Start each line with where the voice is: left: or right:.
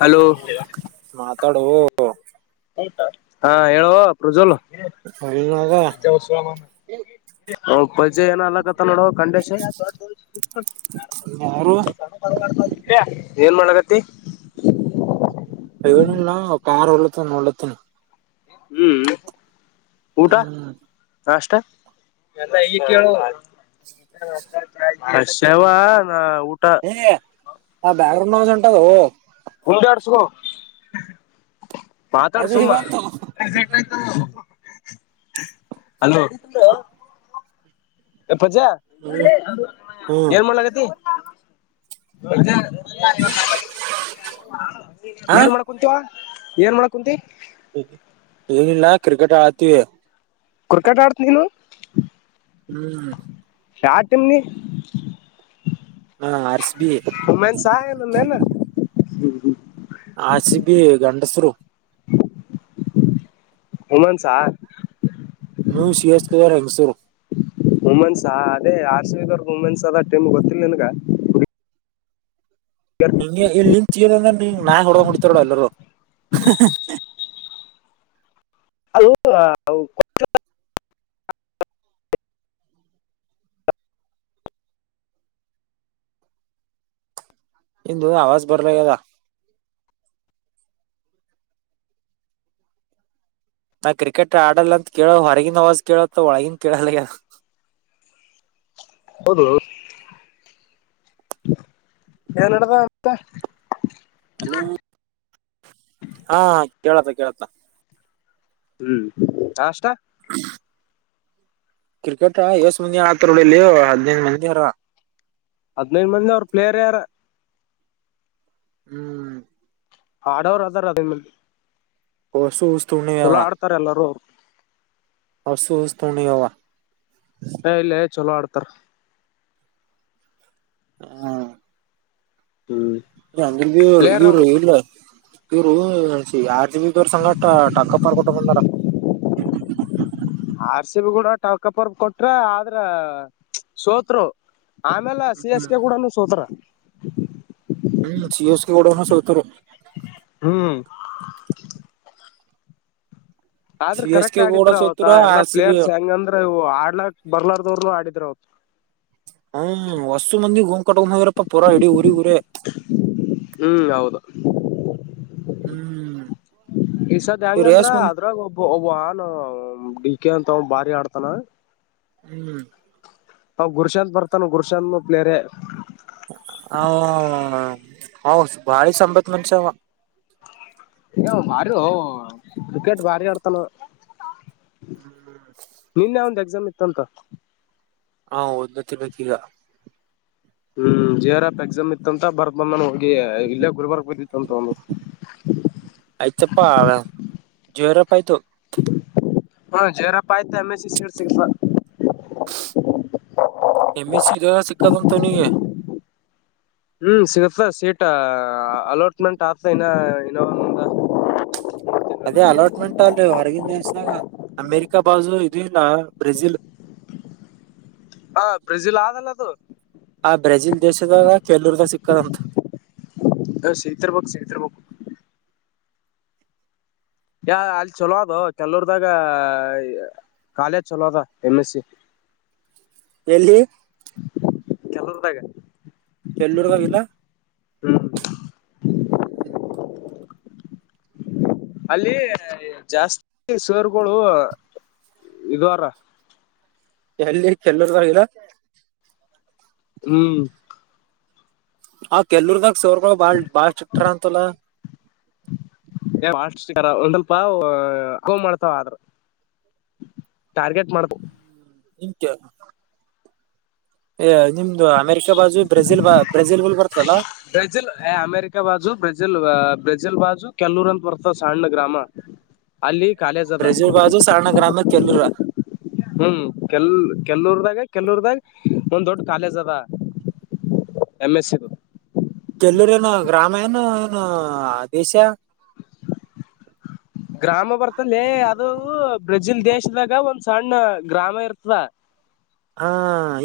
left: Hello
right: ತಡ
left: ಹಾ ಹೇಳುವ ಪ್ರಜ್ವಲ್
right: ಹೇಳಿನಾಗ
left: ಪಜೆ ಏನ ಅಲ್ಲಕತ್ತ ನೋಡಂಡೇಶ ದಡ್ಾನ
right: ಯಾರು
left: ದ ಏನ್ ಮಾಡ್ಲಕತಿ
right: ನಲ್ಲ ಕಾರ್ ಒಳ್ಳತನ ಒಡ್ಳ್ಳತನ
left: ಹ್ಮ್ ಊಟ
right: ಹ್ಮ್
left: ಅಷ್ಟ ಹಷವ
right: ಏ ಆ ಬ್ಯಾಕ್ ಗ್ರೌಂಡ್ ನ ಉಂಟದು
left: ಮುಂಡಾಡ್ಸಕೋ ಪಾತಾಡ್
right: ಅದು
left: ಸುಮ್ಮ
right: ಇವಂತು
left: ಎ ಅಲೋ ಎಪ್ಪಜ
right: ಹ್ಮ್
left: ಏನ್ ಮಾಡ್ಲಾಗತಿ
right: ಹ
left: ಏನ್ ಮಾಡ ಕುಂತವಾ ಏನ್ ಮಾಡ ಕುಂತೀ
right: ಇ ನಾ ಕ್ರಿಕೆಟ್ ಆತ
left: ಕ್ರಿಕೆಟ್ ಆಡ್ತ ನೀನು
right: ಹ್ಮ್
left: ಯಟಮಿ
right: ಹ ಆರ್ ಸಿ ಬಿ
left: ಮೆನ್ ಸಹಲ್ಲ ಮೆ
right: ಆಸ ಬಿಿ ಗಂಂಡಸರು
left: ಉಮನ್ ಸಾರ್
right: ನೀವು ಸಿ ಎಸ್ಕವರ್ ಹೆಂಗ್ಸರು
left: ವುಮೆನ್ಸ್ ಅದೇ ಆರ್ಸ್ರರೇದವರ್ ವುಮೆನ್ಸ್ ಅದ ಟೀಮ್ ಗೊತ್ತಿಲ್ಲ ನಿನ್ಗ
right: ಹಂಗೆ ಇಲ್ಲಿ ನಿನ್ ತಿಗದ ಅಂದನ್ ನಾ ಹೊಡಗಂಗ ಹೊಡತಾರಡ ಎಲ್ಲರೂ
left: ಅಲೋ
right: ಇಂದು ಅವಾಜ್ ಬರ್ಲದ ನಾ ಕ್ರಿಕೆಟ್ ಆಡಲ್ಲ ಅಂತ ಕೇಳ ಹೊರಗಿನ ಅವವಾಜ್ ಕೇಳತ್ತ ಒಳಗನ್ ಕೇಳಲ್ಲ
left: [inaudible] ಹೌದು ಏನ್ದ
right: ಅಲೋ ಹಾ ಕೇಳತ್ತ ಕೇಳತ
left: ಹ್ಮ್ ಅಷ್ಟ
right: [inaudible] ಕ್ರಿಕೆಟಾ ಎಷ್ಟ ಮಂದಿ ಆತ್ರ ನೋಡಿಲ್ಲಿ ಹದ್ಿನೈದು ಮಂದಿಾರ
left: ಹದ್ನೈದು ಮಂದಿ ಅವ್ರ ಪ್ಲೇಯರ್ ಯಾರ
right: ಹ್ಮ್
left: ಹಾಡವರು ಅದಾರ ಅದ ಮೇಲೆ.
right: ಹೊಸುಹುಸ್.
left: ಚಲೋ ಆಡ್ತಾರೆ ಎಲ್ಲರೂ ಅವ್ರು.
right: ಅಸುಸ್ತುನೆಯವಾ.
left: ಹ ಇಲ್ಲೆ ಚಲೋ ಆಡ್ತಾರ.
right: ಹಾ
left: ಹ್ಮ್
right: ಅಜಲ್ವರು
left: ಪ್ಲೇಯರ್
right: ಇವರು
left: ಅವ್ರು
right: ಇಲ್ಲ. ಇವರು ಯ ಜಿ ಬಿ ದೊರ್ ಸಂಗ ಟಕ್ಕ ಪರ್ ಕೊಟ್ಟು ಬಂದಾರ.
left: ಆರ್ ಸಿ ಬಿ ಕೂಡ ಟಾಕಪರ್ ಕೊಟ್ರ ಆದ್ರೆ ಸೋತ್ರು. ಆಮೇಲೆ ಸಿ ಎಸ್ ಕೆ ಕೂಡನುೂ ಸೋತ್ರು.
right: ಸಿ ಎಸ್ ಕೆ ಕೊಡನು ಸೋತರೆ.
left: ಹ್ಮ್ ಆದ್ರ
right: ಸಿ ಎಸ್
left: ಕರೆಕ್ಟ್
right: ಕೆ ಗೂಡ
left: ಆಡಿದ್ರ ಅವತ್ತ
right: ಸೋತರು
left: ಎಲ್ಲ
right: ಆರ್ ಸಿ ಬಿ
left: ಪ್ಲೇರ್ಸ್ ಹೆಂಗಂದ್ರೆ ಇವು ಆಡ್ಲಾಕ್ ಬರ್ಲಾರ್ನು ಆಡಿದ್ರ ಅವತ್.
right: ಹ್ಮ್ ವಸ್ತು ಮಂದಿ ಕ [unintelligible] ಹೋಗರಪ್ಪ ಪೂರಾ ಇಡಿ ಉರಿಗ್ ಉರೆ.
left: ಈಸದ
right: ಇವ್ರ
left: ಹೆಂಗಂದ್ರ
right: ಎಸ್ ಮಂದಿ
left: ಅದ್ರಾಗ ಒಬ್ಬ ವಾನು ಬಿ. ಕೆ ಅಂತ ಅವ ಬಾರಿ ಆಡ್ತಾನ.
right: ಹ್ಮ್
left: ಅವ ಗುರುಶಾಂತ್ ಬರ್ತಾನ ಗುರುಶಾಂತ್ ಪ್ಲೇರೆ.
right: ಹೌ ಬಾಳಿ ಸಂಬತ್ ಮನುಷ್ಯ ಅವ.
left: ಈಗ ಭಾರಿ ಓ ಕ್ರಿಕೆಟ್ ಭಾರಿ ಆಡ್ತನವ. ನಿನ್ನೆ ಒಂದ್ ಎಕ್ಸಾಮ್ ಇತ್ತುಂತ.
right: ಹಾ ಓದ್ಬೇಕ್ ಅತಿ ಗತಿಗ.
left: ಹ್ಮ್ ಜಿ ಅರ್ ಎಪ್ ಎಕ್ಸಮ್ ಇತ್ತಂತ ಬರ್ದ್ ಬಂದಾನ. ಎ ಇಲ್ಲೇ ಗುಲ್ಬರ್ಗ ಬಿದ್ದಿತ್ತಂತ ಅವ್ನದು.
right: ಜಿ ಆರ್ ಎಫ್ ಆಯ್ತು.
left: ಹಾ ಜಿ ಆರ್ ಎಫ್ ಆಯ್ತು ಎಂ ಎಸ್ ಸಿ ಸೀಟ್ ಸಿಕ್ತದ.
right: ಎಂ ಎಸ್ ಸಿ ದು ಸಿಕ್ಕದಂತ ಅವನಿಗೆ.
left: ಹ್ಮ್ ಸಿಗುತ್ತ ಸೀಟ ಅಲೋಟ್ಮೆಂಟ್ [unintelligible] ಟ್ ಆತು ಇನ್ನ ಇನ ಒಂದ.
right: ಅದೇ ಅಲೋಟ್ಮೆಂಟ್ ಅಲ್ಲಿ ಹೊರಗಿನ ದೇಶದಾಗ ಅಮೇರಿಕಾ ಬಾಜು ಇದು ಇಲ್ಲ ಬ್ರೆಜಿಲ್.
left: ಹ ಬ್ರೆಜಿಲ್ ಆಗಲ್ಲ ಅದು.
right: ಆ ಬ್ರೆಜಿಲ್ ದೇಶದಾಗ ಕೆಲವರಿಗೆ ಸಿಕ್ಕದಂತ.
left: ಹ ಸಿಕ್ತಿರಬೇಕ್ ಸಿಗ್ತಿರ್ಬೇಕು. ಯ ಅಲ್ಲಿ ಚಲೋ ಅದು ಕೆಲವರದಾಗ. ಕಾಲೇಜ್ ಚಲೋ ಅದ ಎಂ ಎಸ್ ಸಿ.
right: ಎಲ್ಲಿ
left: ಕೆಲುವ್ರದಾಗ.
right: ಕೆಲ್ಲುರ್ದಾಗಿಲ್ಲ.
left: ಅಲ್ಲಿ ಜಾಸ್ತಿ ಸೇರ್ಗಳು ಇದು ಅರ.
right: ಎಲ್ಲಿ ಕೆಲ್ಲರ್ಗೂ ಆಗಿಲ್ಲ.
left: ಹ್ಮ್
right: ಆ ಕೆಲ್ಲರ್ದಾಗ ಸರ್ಗಳು ಬಾಳ್ ಬಾಳ್ ಚಿಟ್ಟಾರ ಅಂತಲ್ಲ.
left: ಒಂದ್ ಸ್ವಲ್ಪ ಹ [unintelligible] ಮಾಡ್ತಾವ ಆದ್ರು. ಟಾರ್ಗೆಟ್ ಮಾಡತ
right: ಇಂಕ್ಯ. ನಿಮ್ದು ಅಮೇರಿಕ ಬಾಜು ಬ್ರೆಜಿಲ್ ಬ ಬ್ರೆಜಿಲ್ ಲ್ ಬರ್ತಲ್ಲಾ.
left: ಬ್ರೆಜಿಲ್ ಅಮೇರಿಕಾ ಬಾಜು ಬ್ರೆಜಿಲ್. ಬ್ರಜಿಲ್ ಬಾಜು ಕೆಲ್ಲೂರ್ ಅಂತ ಬರ್ತಾವ ಸಣ್ಣ ಗ್ರಾಮ. ಅಲ್ಲಿ ಕಾಲೇಜ್ ಅದ
right: [unintelligible]
left: ಹ್ಮ್ ಕೆಲ್ ಕೆಲ್ಲೊರ್ದಾಗ ಕೆಲ್ಲೊರ್ದಾಗ ಒಂದು ದೊಡ್ಡ ಕಾಲೇಜ್ ಅದ ಏಮ್ಎಸಿದು
right: ಎಲ್ಲೂರು ಏನು ಗ್ರಾಮ ಏನು ದೇಶ
left: ಗ್ರಾಮ ಬರ್ತಡ್ಲೆ ಅದು ಬ್ರೆಜಿಲ್ ದೇಶ ದಾಗ ಒಂದ್ ಸಣ್ಣ ಗ್ರಾಮ ಇರ್ತದ
right: ಹಾ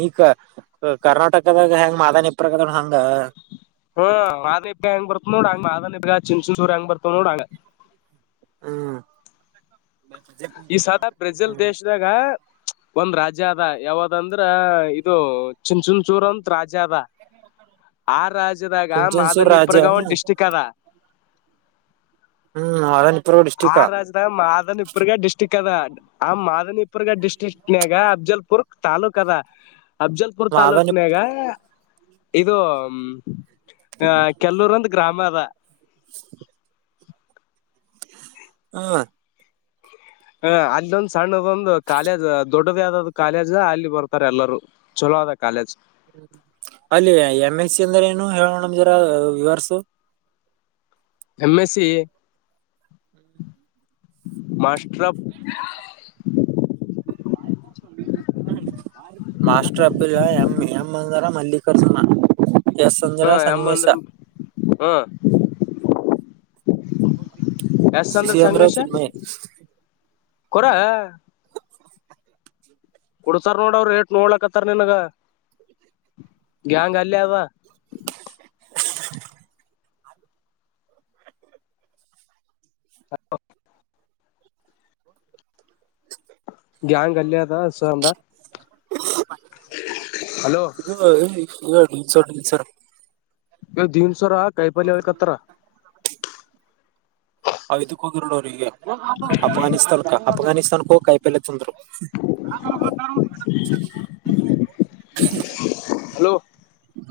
right: ಈಗ ಕರ್ನಾಟಕದಾಗ ಹೆಂಗ ಮಾದನಿಪರಗದ ಹಂಗ
left: ಹ್ಮ [unintelligible] ಹೆಂಗ್ ಬರ್ತವ ನೋಡ ಹಂಗ [unintelligible] ಚಿನ್ಚಿನ್ಚೂರ್ ಹೆಂಗ್ ಬರ್ತವ ನೋಡಂಗ
right: ಹ್ಮ್
left: ಈ ಸದ ಬ್ರೆಜಿಲ್
right: ಹ್ಮ್
left: ದೇಶದಾಗ ಒಂದ್ ರಾಜ್ಯ ಅದ ಯಾವ್ದಂದ್ರ ಇದು ಚಿನ್ಚುನ್ಚೂರ್ ಅಂತ ರಾಜ್ಯ ರಾಜ್ಯ ಅದ ಆ ರಾಜ್ಯದಾಗ
right: ಚುಂಚನಸೂರು ರಾಜ್ಯ
left: ಮಾದನಿಪುರಗ ಒಂದು
right: ಹ್ಮ್
left: ಡಿಸ್ಟ್ರಿಕ್ ಅದ
right: ಹ್ಮ್ [unintelligible]
left: ಆ ರಾಜದ ಮಾದನಿಪುರ್ಗ ಡಿಸ್ಟ್ರಿಕ್ ಕದಾ ಆ ಮಾದನಿಪುರ್ಗ ಡಿಸಟ್ರಿಕ್ಟ್ ನಾಗ ಅಫಜಲ್ಪುರ್ ತಾಲೂಕ ಅದಾ ಅಫಜಲ್ಪುರ್
right: ಮಾದನಿ
left: ತಾಲೂಕ್ನಾಗ ಇದು ಕೆಲೂರ್ ಒಂದ ಗ್ರಾಮ ಆದ
right: ಹಾ
left: ಹ ಅಲೊಂದು ಸಣ್ಣದೊಂದು ಕಾಲೇಜ್ ದೊಡ್ಡ ದೊಡದೇ ಆದ್ ಕಾಲೇಜ್ ಅಲ್ಲಿ ಬರ್ತಾರೆ ಎಲ್ಲರೂ ಚಲೋ ಆದ ಕಾಲೇಜ್
right: ಅಲ್ಲಿ ಎಂ ಎಸ್ ಸಿ ಅಂದ್ರ ಏನು ಹೇಳೋಣ ನೋಡು ವಿವರ್ಸು
left: M S C master of
right: [unintelligible] master of M M ಅಂದಾರ ಮಲ್ಲಿಕಾರ್ಜುನ ಎಸ್
left: ಹ
right: ಅಂದರ
left: ಎಮ್
right: ಸಂಗಮೇಶ
left: ಅಂದ್ರ ಹ ಎಸ್ ಅಂದ್ರ
right: ಸೀ ಅಂದರೆ
left: ಸಂಗಮೇಶ
right: ಚಿನ್ಯೈ
left: ಕೊರ ಕೋಡ್ತಾರ ನೋಡ ಅವರು ಏಟು ನೋಡ್ಲಕತ್ತರ್ ನಿನ್ಗ ಗ್ಯಾಂಗ್ ಅಲ್ಲೇ ಅದ
right: [unintelligible]
left: [unintelligible]
right: [unintelligible]
left: ಗ್ಯಾಂಗ್ ಅಲ್ಲೇ ಅದ ಸ ಅಂದ
right: [unintelligible]
left: ಹಲೋ
right: ಇದು [unintelligible]
left: [unintelligible] ಕಾಯಿಪಲ್ಯ ಹೋಯ ಕತರ
right: [unintelligible] ಅಫ್ಘಾನಿಸ್ತಾನ್ಕ ಹೋಗಿ ಕಾಯಿಪಲ್ಯೆ ತಂದರು
left: [inaudible] ಹಲೋ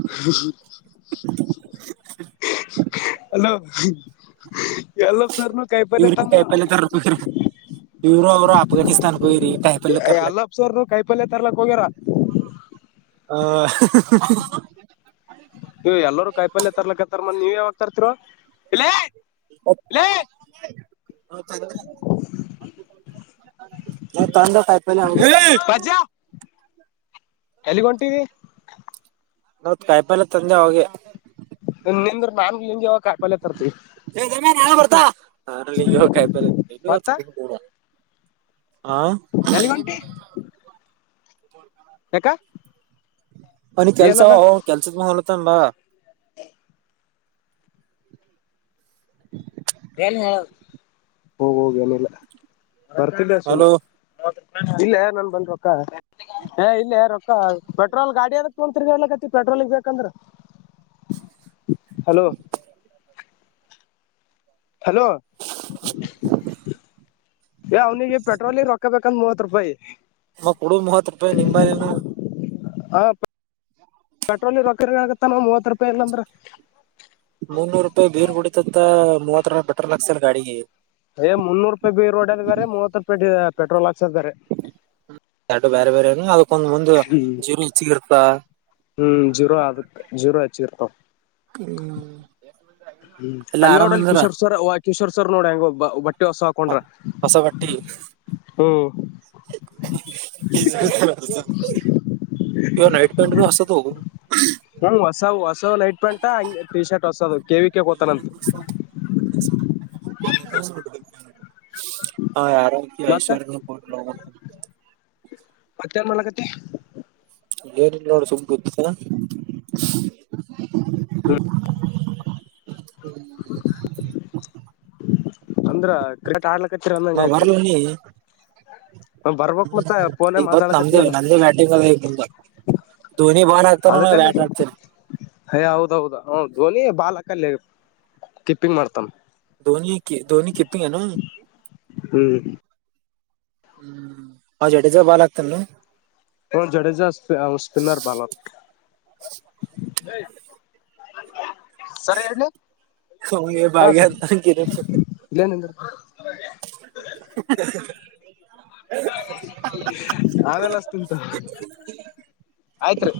left: [unintelligible] ಹಲೋ [unintelligible]
right: ಇವ್ರ ಕಾಯಿಪಲ್ಯ ತರಕೆ ಹೊಂಟರ ಇವರು ಅವರು ಅಫ್ಘಾನಿಸ್ತಾನ
left: ಯಲಪ್ಪ ಸರ್ ಕಾಯಿಪಲ್ಯ ತರ್ಲಕ್ ಹೋಗ್ಯಾರ
right: ಹ [unintelligible]
left: ಏ ಎಲ್ಲರೂ ಕಾಯಿಪಲ್ಯ ತರ್ಲಕ್ಕಂತಾರ ಮತ್ತೆ ನೀವು ಯಾವಾಗ್ತರ್ತಿರೊ
right: [unintelligible] ತಂದೆ ಕಾಯಿಪಲ್ಯ ಆವಾಗಲೇ
left: ಎಲ್ಲಿಗೆ ಹೊಂಟಿದಿ
right: ಕಾಯಿಪಲ್ಯ ತಂದೆ ಆವಾಗೆ
left: ನೀದ್ರು ನಾನು ನಿಗ್ಯ ಹೋಗಿ ಕಾಯಿಪಲ್ಯ ತರ್ತಿವಿ
right: ಬರ್ತಾಲ್ಲಿಯ ಇಡ
left: ಮತ್ತ
right: ಆ
left: ಎಲ್ಲಿಗ್ ಹೊಂಟಿ ಯಾಕ
right: ಅ ಕೆಲ್ಸ
left: ಏನದ
right: ಕೆಲ್ಸ ಮಾಡ ತ್ತಂಬ [unintelligible] [inaudible]
left: ಹೋಗೋಗ ಅನಿಲ್ಲ ಬರ್ತಿದ್ದೆ ಸು
right: ಹಲೋ
left: ಹ ಇಲ್ಲ ನನ್ ಬಂದರು ಅಕ್ಕ ಹ ಇಲ್ಲೇ ರೊಕ್ಕ ಪೆಟ್ರೋಲ್ ಗಾಡಿ ಅದಕ್ ಕುಂತತ್ ಎಲ್ಲಕತಿ ಪೆಟ್ರೋಲ್ಗ್ ಬೇಕಂದ್ರ ಹಲೋ
right: [inaudible]
left: ಹಲೋ ಏ ಅವ್ನಿಗೆ ಪೆಟ್ರೋಲ್ ರೊಕ್ಕಬೇಕಂದ ಮೂ [unintelligible]
right: ಮಮ್ಮ ಕೊಡು ಮೂವತ್ ರೂಪಾಯಿ ನಿಂಬಾಲನು
left: ಹ ಪೆಟ್ರೋಲ್ ರೊಕ ಆಗತ್ತಾನ ಮೂವತ್ ರೂಪಾಯಿ ಇಲ್ಲಂದ್ರ
right: ಮುನ್ನೂರು ರೂಪಾಯಿ ಬೀರ್ ಕುಡಿತತ್ತ ಮೂವತ್ತ ಪೆಟ್ರೋಲ್ ಆಕ್ಸಲ್ ಗಾಡಿಗೆ
left: ಏ ಮುನ್ನೂರು ರೂಪಾಯಿ ಬಿ ರೋಡ್ ಅ ಬ್ರೀ ಮೂವತ್ ರೂಪಾಯಿ ಪೆಟ್ರೋಲ್ ಆಾ
right: ಚಟ ಬೇರೆ ಬೇರೆಏನು ಅದಕ್ಕೊಂದ್ ಮುಂದು
left: ಹ್ಮ್
right: ಜೀರು ಹೆಚ್ಚಿಗ ಇರ್ತಾ
left: ಹ್ಮ್ ಜೀರೋ ಅದು ಜೀರೋ ಆಚ್ಚರ್ತ
right: ಹ್ಮ್
left: ಹ್ಮ್
right: ಎಲ್ಲ
left: ಅಲ್ಲಿ
right: ಆರಾಮ್
left: ನೋಡಲ್ಲಿ
right: ಅಂದಾರ
left: ಕಿಶೋರ್ ಸರ್ ಕಿಶೋರ್ ಸವರ್ ನೋಡಂಗ ಬಟ್ಟ ಟ್ಟ ಹೊಸ ಹಾಕೊಂಡ್ರ ಹ್ಮ
right: [inaudible] ಇ ನೈಟ್ ಪ್ಯಾಂಟ್ ಬ ಅತೋಗ
left: ಹ್ಮ ಹೊಸ ಹೊಸವ್ ನೈಟ್ ಪ್ಯಾಂಟ್ ಹಂಗ ಟಿ ಶರ್ಟ್ ಹೊಸದು ಕೇವಿಿಕ ಕತಾನಂತ
right: ಕಸಟ್ಟ ಹಾ ಯರೋಗ
left: ಮತ್ತ
right: ಐಶ್ವರ್ಯೂರೋಗ
left: ಮತ್ತೇನ್ ಮಾಡಕ್ಕತ್ತಿ
right: [unintelligible] ರಿಲ್ಲ ನೋಡು ಸು ಗತ್ತಸ
left: [inaudible] ಅಂದ್ರ ಕ್ರಿಕೆಟ್ ಆಗ್ಲ
right: ನ ಮರಲ ನೀ
left: ಬರ್ಬಕ್ ಮತ್ತ ಪೋನ
right: ಈಗ ಬತ್ ನಮ್ದೇ
left: ಮಾತಾಡ್ಕತ್ತನಲ್ಲ
right: ನಂದೇ ಬ್ಯಾಟಿಂಗ್ ಅದ ಈಗ ಮುಂದ ಧೋನಿ ಬಾಲ್ ಹಾಕ್ತಾನೋ ನಾ
left: ಅದಕಲ್ಲೇ
right: ಬ್ಯಾಟ್ ಹಾಕ್ತೇನಿ
left: ಯ ಹೌದೌದ ಹ ಧ್ವನಿ ಬಾಲ್ ಹಕಲ್ಲ ಕೀಪಿಂಗ್ ಮಾಡ್ತನ್
right: ಧೋನಿ ಧೋನಿ ಕಪಿಂಗ್ ನ
left: ಹ್ಮ್
right: ಹ್ಮ್ ಜಡೇಜಾ ಬಾಲ್ ಆಗ್ತಲ್ನು
left: ಹ ಜಡೇಜಾ ಸ್ ಸ್ಪಿನರ್ ಭಲ್ ಸರಿ ಹೇಳಿ
right: ಸಯ ಭಾಗ್ಯಂತ ಕಿರಣ ಸಕ
left: ಇಲ್ಲೇ ನಿಂದ್ರಿ
right: [inaudible]
left: ಆಮೇಲೆ ಹಚ್ತಿಂತ ಆಯ್ತ್ರಿ